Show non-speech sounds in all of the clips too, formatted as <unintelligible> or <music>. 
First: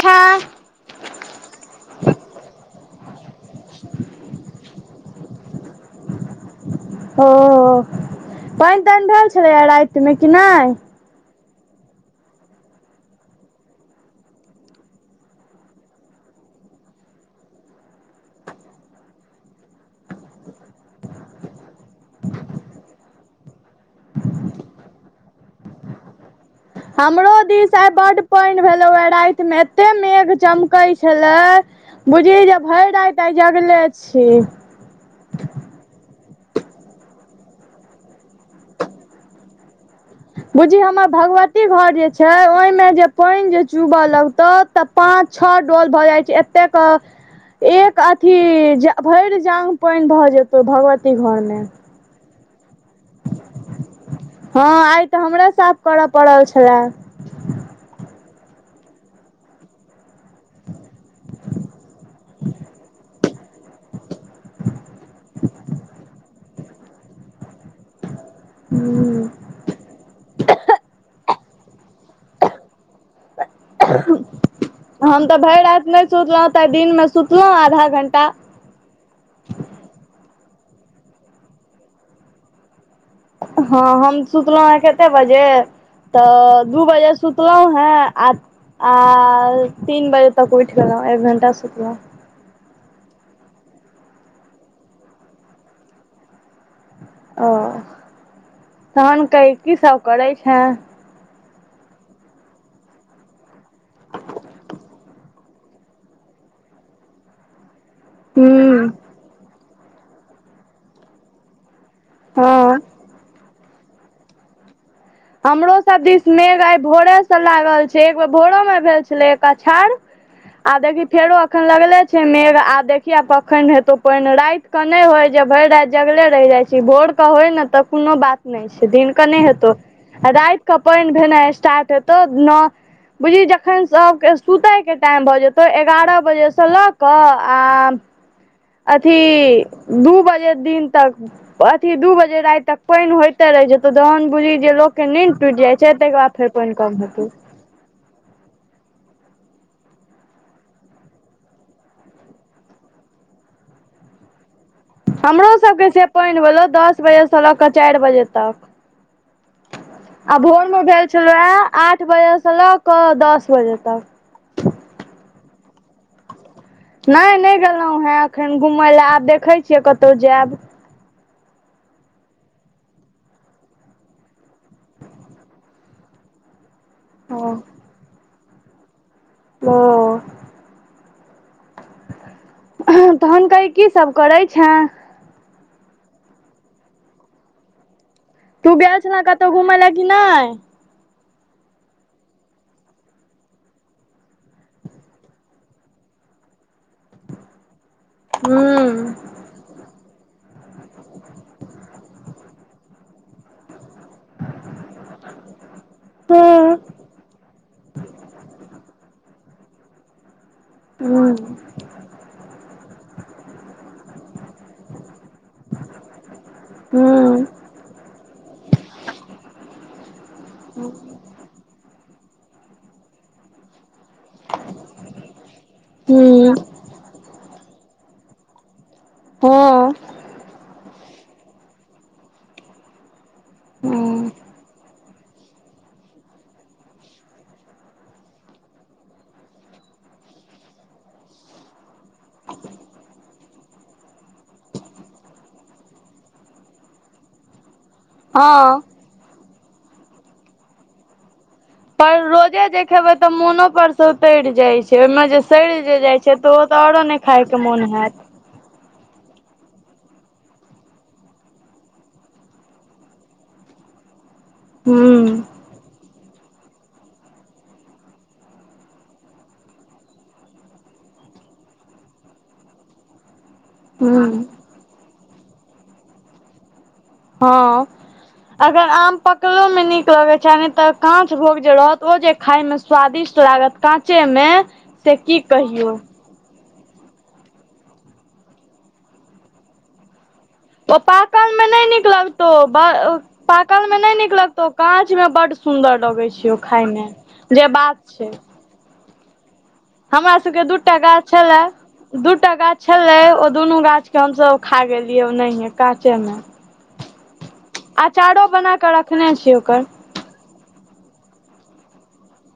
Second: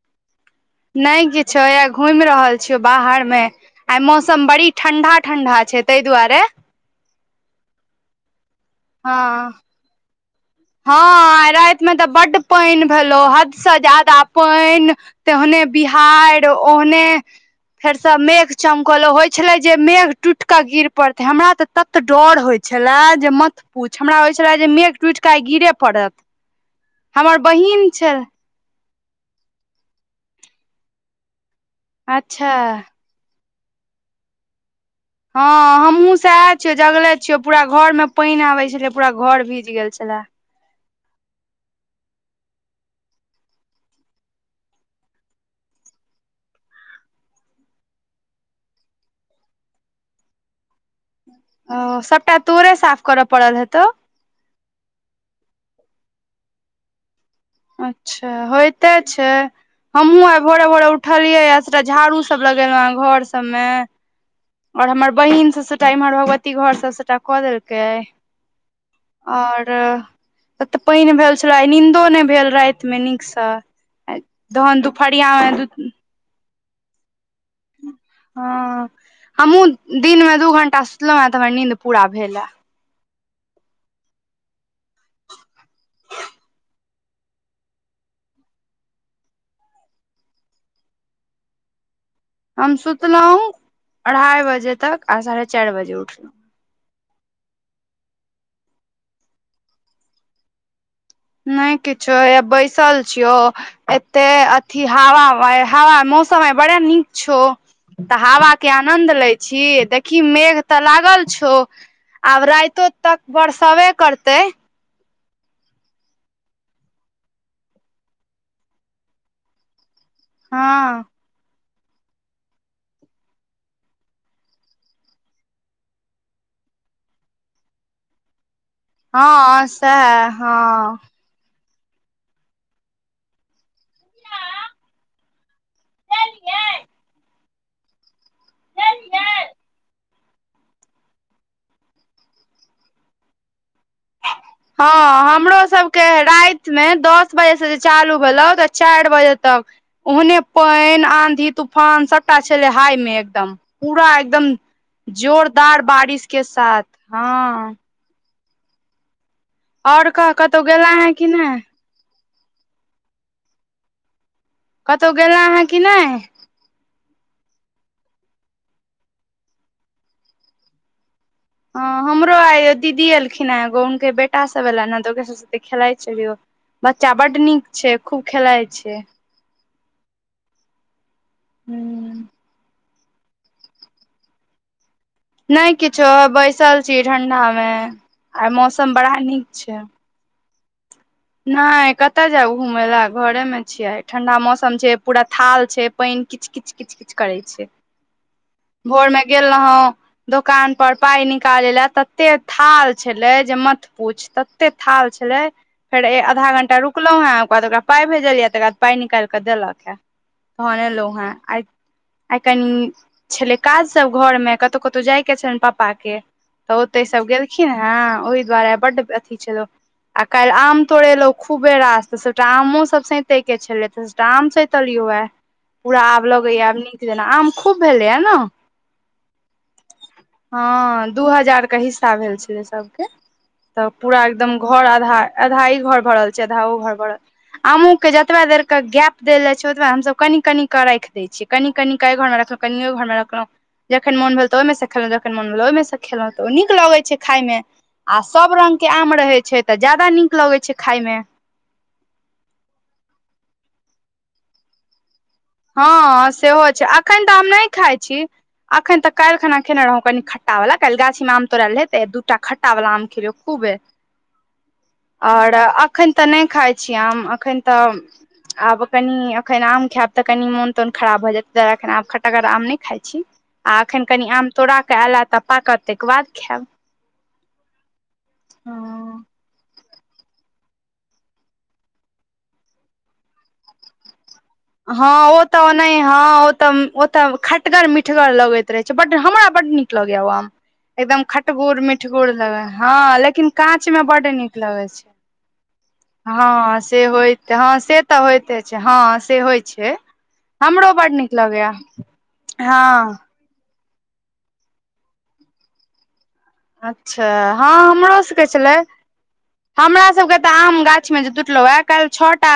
खे। नहि किछो हैया घुमि रहल छियौ। बाहर मे। आय मौसम बड़ी ठंडा ठंडा छै। ताहि दुआरे। ओ पानि तानि भेल हँ छलैए। रातिमे कि नहि। हँ राति में तऽ बड्ड पानि भेलो हद से ज्यादा पानि। तऽ ओहने बिहाईर ओहने। फेर स मेघ चमकले होइ छले। जे मेघ टूट क गिर पड़ते हमरा त तत डर होय छले। जे मत पूछ हमरा त होइ छले। जे मेघ टूट के आइ गिरे पड़त। हमरो हमर दिस बहिन आइ बड छल पानि भेलो हे राति मे एत्ते मेघ चमकई छले। बुझी अच्छा जे भरि रात आइ जगले छी। हँ हमहुँ स आए छियै। जगले छियै। पूरा घर में पानि आबे छले। पूरा घर भीज गेल छले। बूजी हमर भगवती घर जे छै। ओहिमे जे पानि जे चूबय लगतऊ। तऽ पाँच छओ डोल भऽ जाइ छै। एतेक एक अथी भरि जांग पानि भए जेतो भगवती घर में। ओ सबटा तोरे साफ कर पडल हे तोऽ हँ आइ तऽ हमरे साफ करऽ पड़ल छलए। अच्छा होयइते छै। हमहु आइ भोरे भोरे उठलियै आ सबटा झाड़ू सब लगेलहुँ ह घर सबमें। और हमर बहिन सब सबटा इम्हर भगवती घर सब सबटा कऽ देलकै। ह <unintelligible> और ओते पानि भेल छले नींदो नहि भेल राति मे नीक स तहन दुपहरिया मे सुतलहुं तऽ दिनं में सुतलहुं आधा घंटा। हँ हमहुँ दिनमे दू घंटा सुतलहुँ हे तऽ हमरा नींद पूरा भेल ह। हँ हम सुतलहुँ हेँ कतेक बजे। तऽ दू बजे सुतलहुँ हें आ। आ तीन बजे तक उठ गेलहु एक घंटा सुतलहु। हम सुतलहुँ अढ़ाइ बजे तक आ साढ़े चारि बजे उठलहुँ। ओ तहन कहइ की सब करे छे। नहि किछो हैया बैसल छियौ। एते अथी हवा हा मौसम आय बड़आ नीक छौ। तऽ हवा के हूँ आनन्द लै छी देखी मेघ तऽ लागल छौ। आब हँ राइतो तक बरसबे करतै। हमरो सब दिस मेघ आइ भोरे से लागल छै एक बेर भोरो मे भेल छले एक आछाड़। आ हँ देखी फेरो। अखन लगले छै मेघ आ देखि केखन हेतो पइन राति के नहि होय जे भरि राति जगले रहि जाय छी। भोरके होय ने तऽ कोनो बात नहि छै दिेन क नय हँ हेतौ आ सएह रातिके हँ पइन भेनाइ स्टार्ट हेतौ नौ बुझी जखन सभके सुतयके टाइम भऽ जेतै एगारह बजेसँ लऽ कऽ आ अथी दू बजे दिन तक। अथी दू बजे राति तक पानि होयते रहइ जेतो जहन बुजी। हँ हमरो सबके राति पानि मे कम हेतौ दस बजे से जे। चालू भेलो तऽ चारि बजे तक। ओहने पइन आधी तूफान सबटा छलै हाय मे एकदम। पूरा एकदम हमरो जोरदार सबके बारिश के साथ हँ। चार बजे तक। आओर कह आ कतहु भोर मे गेला भेल हेँ कि छलहु नहि हे आठ बजे से लऽ कऽ दस बजे तक। कतहु गेलह हैं कि नहि। नहि नहि गेलहुँ हे एखन घुमय लए आब देखैत छियै कतहु जायब। ह हमरो आय दीदी एलखिन ह एगो हुनके बेटा सब एल ने तऽ ओकरे सब साथे खेलाइत छलियो। बच्चा बड नीक छै खूब खेलाइ छै। ओ। <unintelligible> तहन कही की सब करैत छे। नहि किछो बैसल छी ठंडा मे आय तू मौसम गेल बड़ा छले नीक कतहु घुमय छै। लए कि नहि। नैय कतऽ जाउ घूमे लए घरे में छियै ठंडा मौसम छै पूरा थाल छै पैन। किच -किच- किच -किच करै छै भोर मे हूँ गेल रहौ। दोकान पर पाइय निकालै लए तते थाल छेलै जे मत पूछ तते थाल छेलै। फेर ए आधा हूँ घण्टा रुकलौ हेंँ ओकर बाद ओकरा पाय भेजलियै यए तकर बाद पाइय निकैल कऽ देलक ए। तहन एलो हूँ हँ आय। आय कनी छेलै काज सब घर मे कतौ -कतौ जाय के छैन पप्पा के तऽ ओतेै सब हूँ गेलखिन हेँ ओहि दुआरे बड अथी छेलौ आ कैल्ह आम तोड़ेलो खूबे रास सबटा आमो सब सैतेै के छेलै तऽ आम सैतलियौ पूरा आब लगैया आब नीक जेना आम खूब भेलैए ने हँ। हँ दू हजारके हिस्सा भेल छेलै सब के। तऽ पूरा हँ एकदम घर आधा- आधा ई घर भरल छै, आधा ओ घर भरल आमूँ के जतबा देरके गैप देल जाय छै ओतबा हम सब कनि कनि कऽ राइख दै छियै। कनि- कनि के ऐय घर मे रखलो कनि ओय घर मे रखलहौ। जखन मोन भेल तऽ ओहिमे सँ खेलहुँ जखन मोन भेल ओहिमे सँ खेललहुँ तऽ ओ नीक लगै छै खायमे। आ सब रंग हँ के आम रहै छै तऽ ज्यादा नीक लगै छै खायमे। पर रोजे जे खेबेै तऽ मोनो पर से उतैर जाय छै। ओय मे जे सइड़ जे जाइ हँ छै तऽ ओ तऽ ओरो नै खायके मोन हेऽत। अखैन तऽ कैल्ह खेने रहौँ कनि खट्टा वला कैल्ह गाछीमे आम तोड़ेल रहै तऽ दूटा खटा ट्टा बाला आम खेलियेै खूबे। हूँ। और अखैन तऽ नै खाइ छीयै आम अखैन तऽ आब कनि एखैन आम खाएब। तऽ कनि मोन -तोन खराब भऽ जेएत तेै दुआरे एखन आब खट्टगर आम नै खाय छी। आ अखैन ह्म कनि आम तोड़ा कऽ एयल तऽ पाकत तायके बाद खाएब। हँ अगर आम पकलोमे नीक लगै छै नै तऽ। काँच भोग जे रहत ओ जे खाय में स्वादिष्ट लागत काँचे में। हँ ओ तऽ ओ नहि हँ। तम ओतऽ खटगर- मिठगर लगैत रहे छै बड हमरा बड़ नीक लागेैया ओ आम। ओ एकदम पाकल मे खट्टगुर नहि नीक मिठगुर लगतौ लगै हँ लेकिन पाकल मे काँचमे नहि बड नीक लगतौ लगै छै। काँच मे बड सुन्दर लगै छै ओ हँ खाय से मे होयत जे हँ से बात तऽ होइते छै हँ से होय छै। हमरा सबके के हमरो दूटा बड गाछ नीक छेल्ला लगैया दूटा गाछ हँ छेलेै ओ दुनू गाछ। हम सब खा गेलियै ओनैहे काचे मे। अच्छा हँ हमरो सबके अचारो छेलै बना कऽ रखने छियै ओकर हमरा सबके तऽ आम गाछ मे जे टुटलौ ए कैल्ह छः टा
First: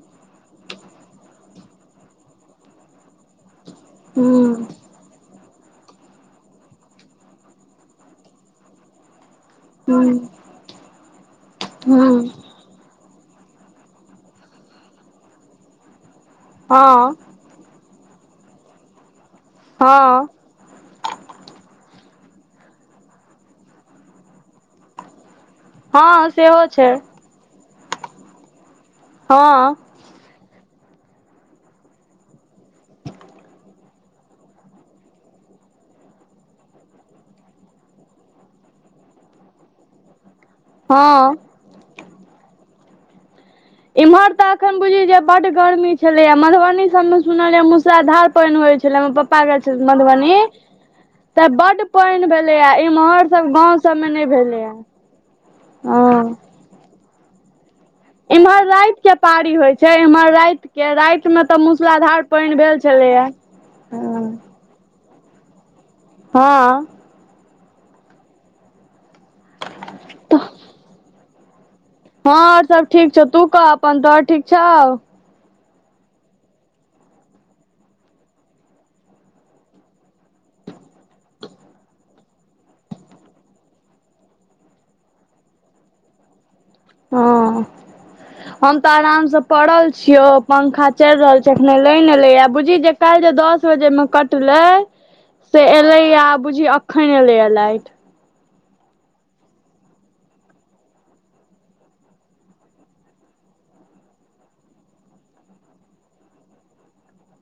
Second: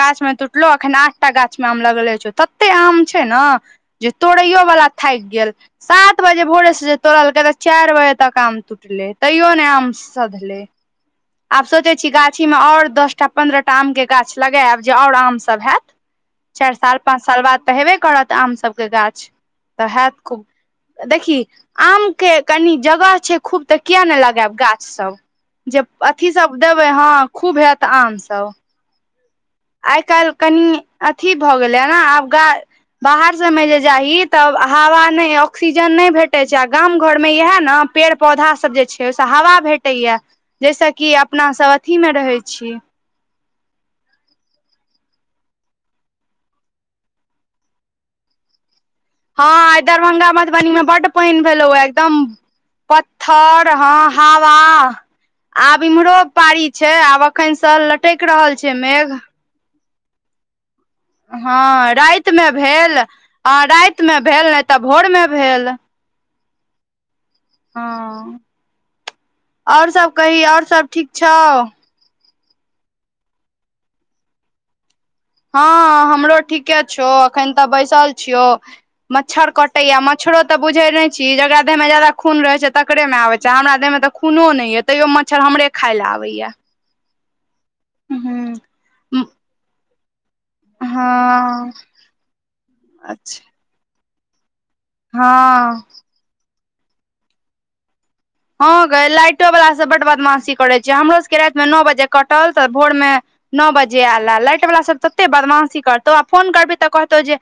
गाछमे टूटलो एखन आठटा गाछमे आम लगले छौ तते आम छै नऽ। जे हूं तोड़ैयो वाला थाइक गेल सात बजे भोरे से जे तोड़लकै तऽ चैर बजे तक आम टूटलेै तैयो ने आम हूं सधलेै। आब सोचै छी हूं गाछीमे ओर दस टा पन्द्रह टा आमके गाछ लगेएब जे ओर आम सब हेएत। चैर साल हँ पाँच साल बाद तऽ हेबे करत आम सब के गाछ तऽ हेएत हँ खूब। देखी आमके कनि जगह छै खूब तऽ किया ने लगेएब गाछ सब। जे अथी हँ सब सेहो देबै छै हँ खूब हेएत आम सब। हँ। आय -कैल्ह कनी अथी भऽ गेलेै ने आब गा बाहर सब मे जे जाही। तब हावा नै ऑक्सीजन नै भेटे छै आ गाम घर में इएहे ने पेड़ पौधा सब जे छै। ओई सँ हावा भेटैया, जैय सॅ कि हँ अपना सब अथी मे रहै छी इम्हर तऽ अखन बुझी जे बड गर्मी छलेै, आ मधुबनी सब में सुनलेए मुसराधार पैन होय छलै, हमर पप्प हँ। आय दरभंगा मधुबनी में बड पैन तऽ भेलौ वैऽ, बड एकदम पानि भेलैये इम्हर सब पत्थर गाँंव सबमे हँ नहि हावा, भेलैये आब इम्हरो हँ पाड़ी छै, आब अखन से ल इम्हर राईत के पारी होइ छै, एम्हर राईत कियाऽ? राति में तऽ मूसलाधार पैन भेल छलैया आ राईत में हँ भेल नहि तऽ भोर मे भेल हँ हँ, और सब कही और सब ठीक छौ? हँं ओर सब ठीक छौ, तू कह अपन तोहर ठीक छौऊ? हँ, हमरो ठीके छौ। एखन तऽ बैसल छियौ। मच्छर कटैया, मच्छरो तऽ बुझै नहि छी? जेकरा देह मे जादा खून रहे छै तकरे मे आबे छै। हमरा देह में तऽ खूनो नहि यऽ, तैयो मच्छर हमरे खाइ लए आबैयाऽ। हँ, हम तऽ आरामसँ पड़ल छियौ। पंखा चलि रहल छै, हँ अखने लईन एलै याऽ, बूझी जे काइल्ह जे अच्छा दस बजे में कटलै से हँ एलैयऽ, बुझी अखन एलैयऽ लाइट। हँ गै लाइटो वला सब बड बदमासी करै छै हमरो सके राति मे नॉ बजे कटल तऽ भोर में नॉऽ बजे ऐलैऽ, लाइट वला सभ तते बदमाशी करतौ आ फोन करबही तऽ कहतौ जे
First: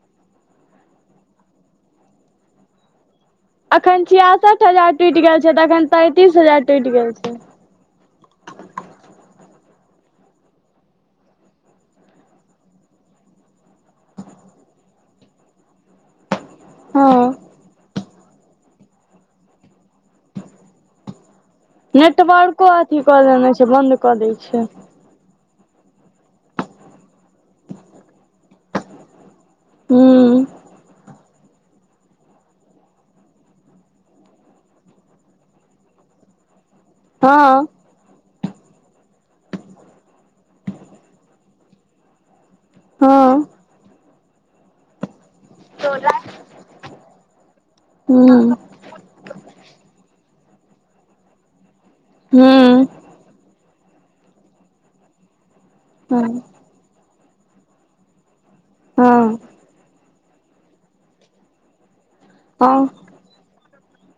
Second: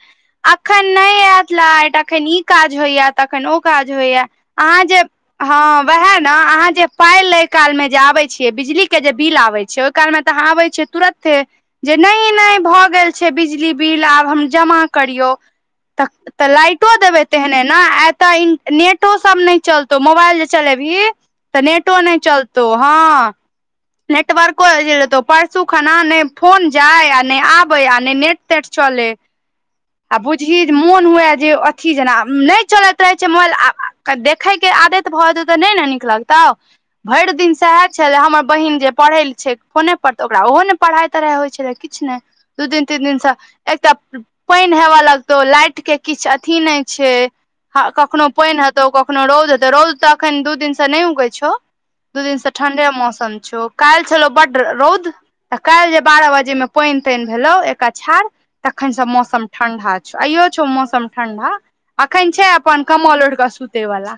अखन नहि ऐऽत लाइट अखन ई काज होइयैऽ। तखन ओ काज अखन होइयैऽ, छियासठ अहां हजार जे टूटि गेल छै तऽ हँ अखन वहैऽ न? तैंतीस हजार अहां जे टूटि गेल छै पाई काल मे जे आबै छियै, बिजली के जे बिल आबै छै, ओई काल मे तऽ अहॉं आबै छियै तुरऽते? जे नहि नहि भऽ गेल छै बिजली बिल आब हम जमा करियौ। त-तऽ लाइटो देबै हँ तेहने ना? आ एताऽ इं नेटो सब नहि चलतौ मोबाइल चलेबही तऽ नेटो नहि चलतौ, हँ। तुरण नेटवर्को इ जे एतौ पस सू खन्ना ने फोन जाय, ने आबै, आ ने नेट तेट चलै। आ हूँ बुझहीं जे मून हुवैऽ जे अ थी जेना, आ नहि चलैत रहै छै मोबाइल आ, देखय के आदत भऽ जतौ तऽ नहि ने नीक लगतौऊ? भरि दिन हँ सैहाऽ छलै हमर बहिन जे परहै ल छै, कोने पत ओकरा ओहो ने परहाई तरहाई होइ छै, किछु ने दू दिन तीन दिन सऽ, हँ एकटाऽ पईन हेवाऽ लगतौ, लाइट हूँ के किछु अथी नहि छै, कखनो हूँ पईन हेत् तौ, कखनो रौद हेतौ, रौद त अखन दू दिन से नै उगै छौ, दू दिन स हँ ठंडे मौसम छौ, काल्हि छलौ बड्ड रौद तऽ काल्हि जे बारह बजे में पईन तईन भेलौ एक अछाड़ तखैन स हँ मौसम ठंडा छ, आईयो छौ मौसम ठण्डा, अखैन छै अपन हँ कम्मल ओइढ़ क सुतै वला।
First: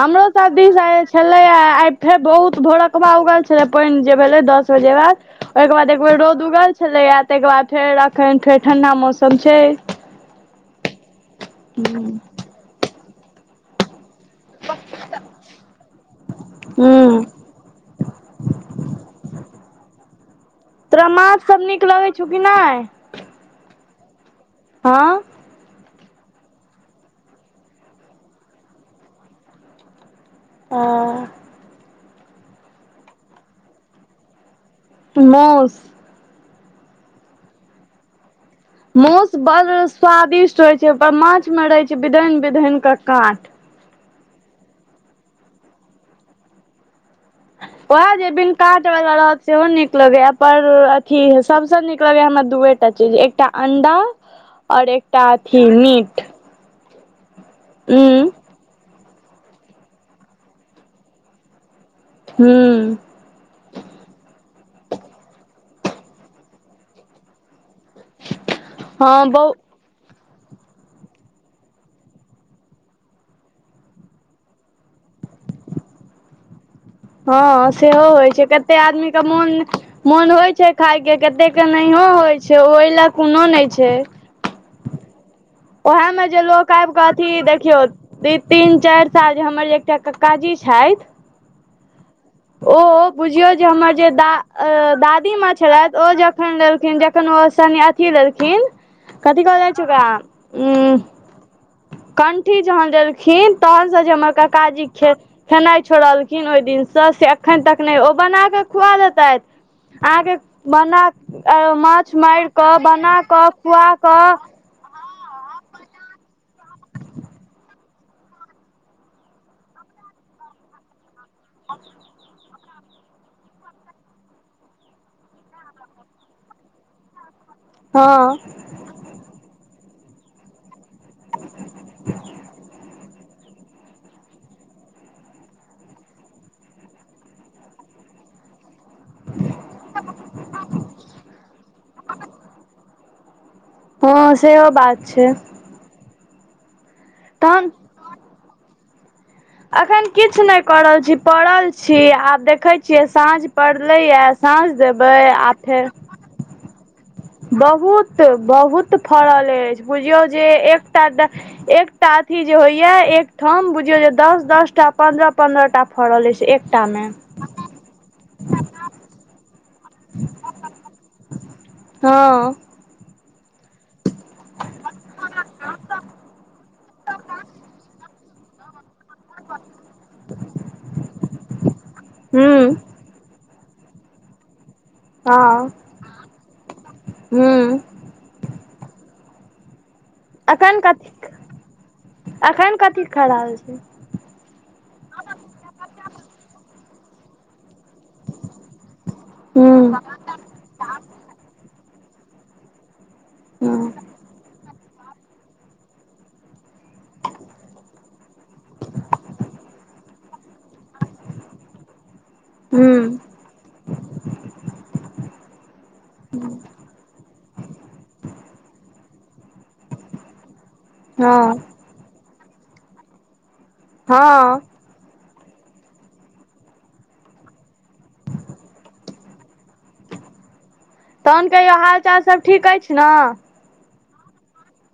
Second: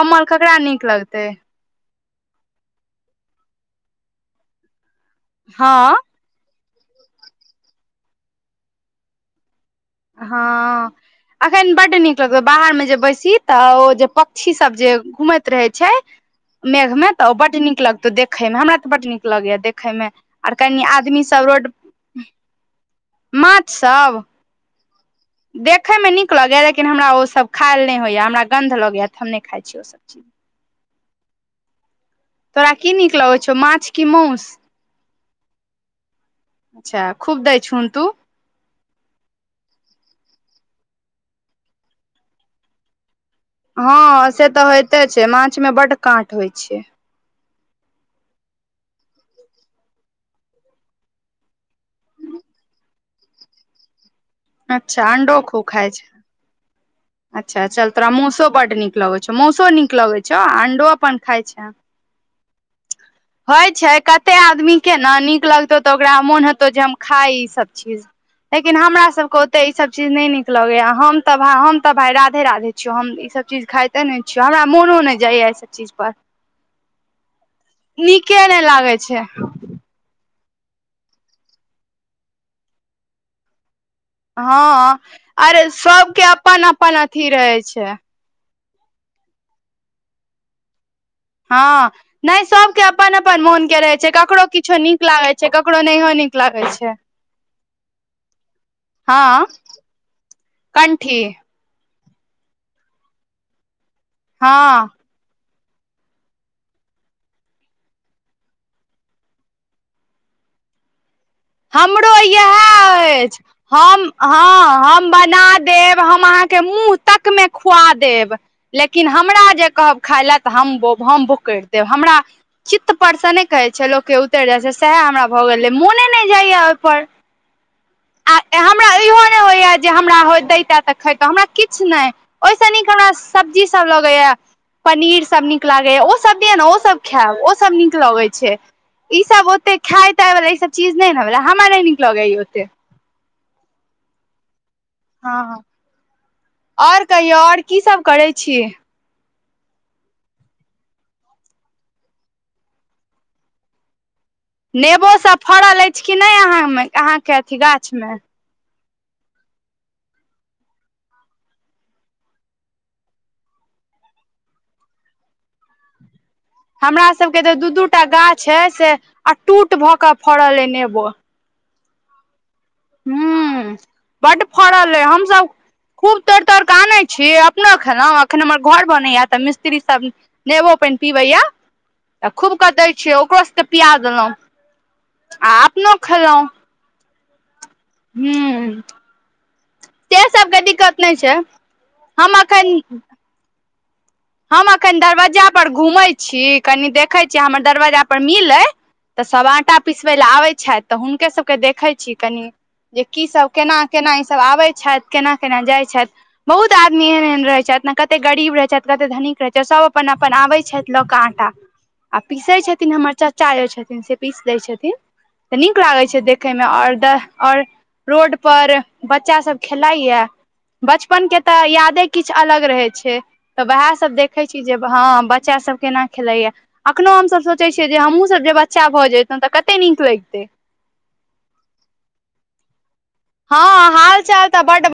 हमरो सब दीश आई छलैयाऽ, आई फेर बहुत भोरकबा उगल छलै, पईन जे भेलै दस बजे बाद ओई के बाद हँ एक बेर रौद उगल छलैया, तई के बाद फेर अखन फेर ठंडा मौसम छै। हँ, एखैन बड्ड नीक लगऽ बाहर मे जे बैसी तऽ ओ जे क्षी सब जे घूमैत रहै छै। मेघ मे हूँ तऽ ओ बड नीक लगतौ देखै में, हमरा तऽ बड नीक लगैया देखैय में। तोरा माछ सब नीक लगै छौ कि नहि? माछ सब? हँ। देखयमे नीक लगैयए लेकिन हमरा ओसभ खायल नहि होइएा हमरा गन्ध लगैये त हम नहि खाइ छी ओसभ चीज। हां। तोरा की नीक लगै छौ माछ की माउस? माउस। अच्छा खूब दै छहुन तू। माउस बड़ स्वादिष्ट होय छै, माछ में रहे छै विधइन विधइन के कांट। हँ से तऽ होइते छै माछ मे बड काँट होइत छै। ओहे जे बिन काट वला रहत सेहो नीक लगैये पर अथि सबसे नीक लगैये हमरा दूएट एकटा चीज एकटा अंडा और अच्छा एकटा अंडो अथि खूब खाइ छै मीट। अच्छा चल तोरा उं माउसो बड नीक लगै छौ, माउसो नीक लगैत छौ अण्डो अपन खाइ छें। हुं। होय छै कते आदमी के ने नीक लगतौ तऽ ओकरा मोन हेतौ जे हम खाइ ई सब। लेकिन हमरा सब हँ के बहु ओते ई सब चिज नई निक लगैये, हम त भाई हम तऽ भाइ राधे राधे छियौ, हम ईसभ चीज खाइते नहि छियौ, हमरा मोनो नहि जाइए एहि सब चीज चीज पर। हँ सेहो होइ नीके छै नहि कते लागे आदमीे छै के मोन मोन होइ छै खाय के कते के नहियो होइ छै, ओय ले कोनो नहि छै। हँ अरे ओएह सबके अपन अपन अथि रहै छै। ई तीन चारि साल जे हमर जे एकटा ककाजी छैथ हँ नहि ओ सबके अपन अपन बुझियौ जे मोन के हमर रहे जे छै दा ककरो किछो नीक लागे छै दादीमाँ ककरो छलैथि ओ नहियो नीक लागे छै जखैन जखन ओ सन्यासी लेलखिन, कथि हँ कहल जाइ छै ओकरा उ कंठी। कंठी जखन लेलखिन तखनसँ जे हमर काकाजी हँ खे खेनाइ छोड़लखिन ओहि दिनसँ से अखैन तक नहि, ओ बना कऽ खुआ देतैथ अहाँके बना माछ हमरो मारि कऽ यैहे बना अछि, कऽ खुआ हम कऽ हँ बना देब हम अहाँके मुँह तक मे खुआ देब लेकिन हमरा जे कहब खाय लै तऽ हम ब हम बोकैर देब हमरा चित्त परसँ नहि कहै छै लोक के उतइर जाइ छै सएहे हमरा भए गेल अइ मोने नहि जाइये ओइपर। हँ। हमरा इहो नहि होइये जे हमरा ओ दैते तऽ खैतौं हमरा किछ नहि ओहिसँ नीक हमरा सब्जी सब लगैये। पनीर सब नीक लागैए ओसब दिअ ने ओसब खैब ओसब नीक लगै छै। ई सब ओते खाय ताय वला ई सब चीज नहि न भेलै हमरा नहि निक लगैये ई ओते। हँ सेहो बात छै हँ, और कहियौ और तहन की सब करै छी। अखोन किछ नहि कऽ रहल छी, पड़ल छी आब देखै छियै साँझ पड़लैए। साँझ देबै नेबोसभ आ फड़ल फेर अछि कि नहि अहाँ मे <unintelligible> बहुत बहुत फड़ल अछि बुझियौ जे एकटा ड एकटा अथि जे होइये एकठाम बुझियौ जे दस दस टा पन्द्रह पन्द्रह टा फड़ल अछि एक हमरा सब के तऽ दू दू टा गाछ अछि से अटूट भऽ कऽ फड़ल अइ नेबो हँ। हूँ। बड फड़ल अय हमसब खूब तोड़ि तोड़ि कऽ आनै छी अपनो खेलौ अखन हमर घर बनैया तऽ मिस्त्री सब नेबो पइन पीबैया तऽ खूब हूं क दै छियै ओकर सबके पिया देलौ। हँ। खेलौ। हूँ। हूँ। से सबके अखन दिक्कत कथी नहि छै हम अखैन अखन कथी खा रहल छी। हम अखैन दरवज्जा पर घूमै छी कनि देखै छी हमर दरवज्जा पर मिल अइ। तऽ सब आटा हूं पिसबै लए आबै छथि तऽ हुनके सबके देखै छी कनि। जे की सब केना हूं केना सब आबै छैथ केना केना जाइ छैथ बहुत आदमी सब एहन एहन रहै छैथ न कते ग कते धनिक रहै छैथ सब अपन अपन आबै छैथ लऽ कऽ आटा। आ पीसै छथिन हूं हमर चाचा जे छथिन से पीस दै छथिन। तऽ नीक लागे छै देखे में और द आओर रोड पर बच्चा सब खेलाइया बचपन के हँ तऽ यादे किछ अलग रहै छै। तऽ वएह सब देखै हँ छी जे हँ बच्चा सब केना खेलाइया। अखनो हमसब सोचै छियै जे हमहूँसब जे बच्चा भऽ जैतौ तऽ कते नीक लैगतै। तहन कहियो हाल चाल सब ठीक अइछ न। हँ हाल चाल तऽ बड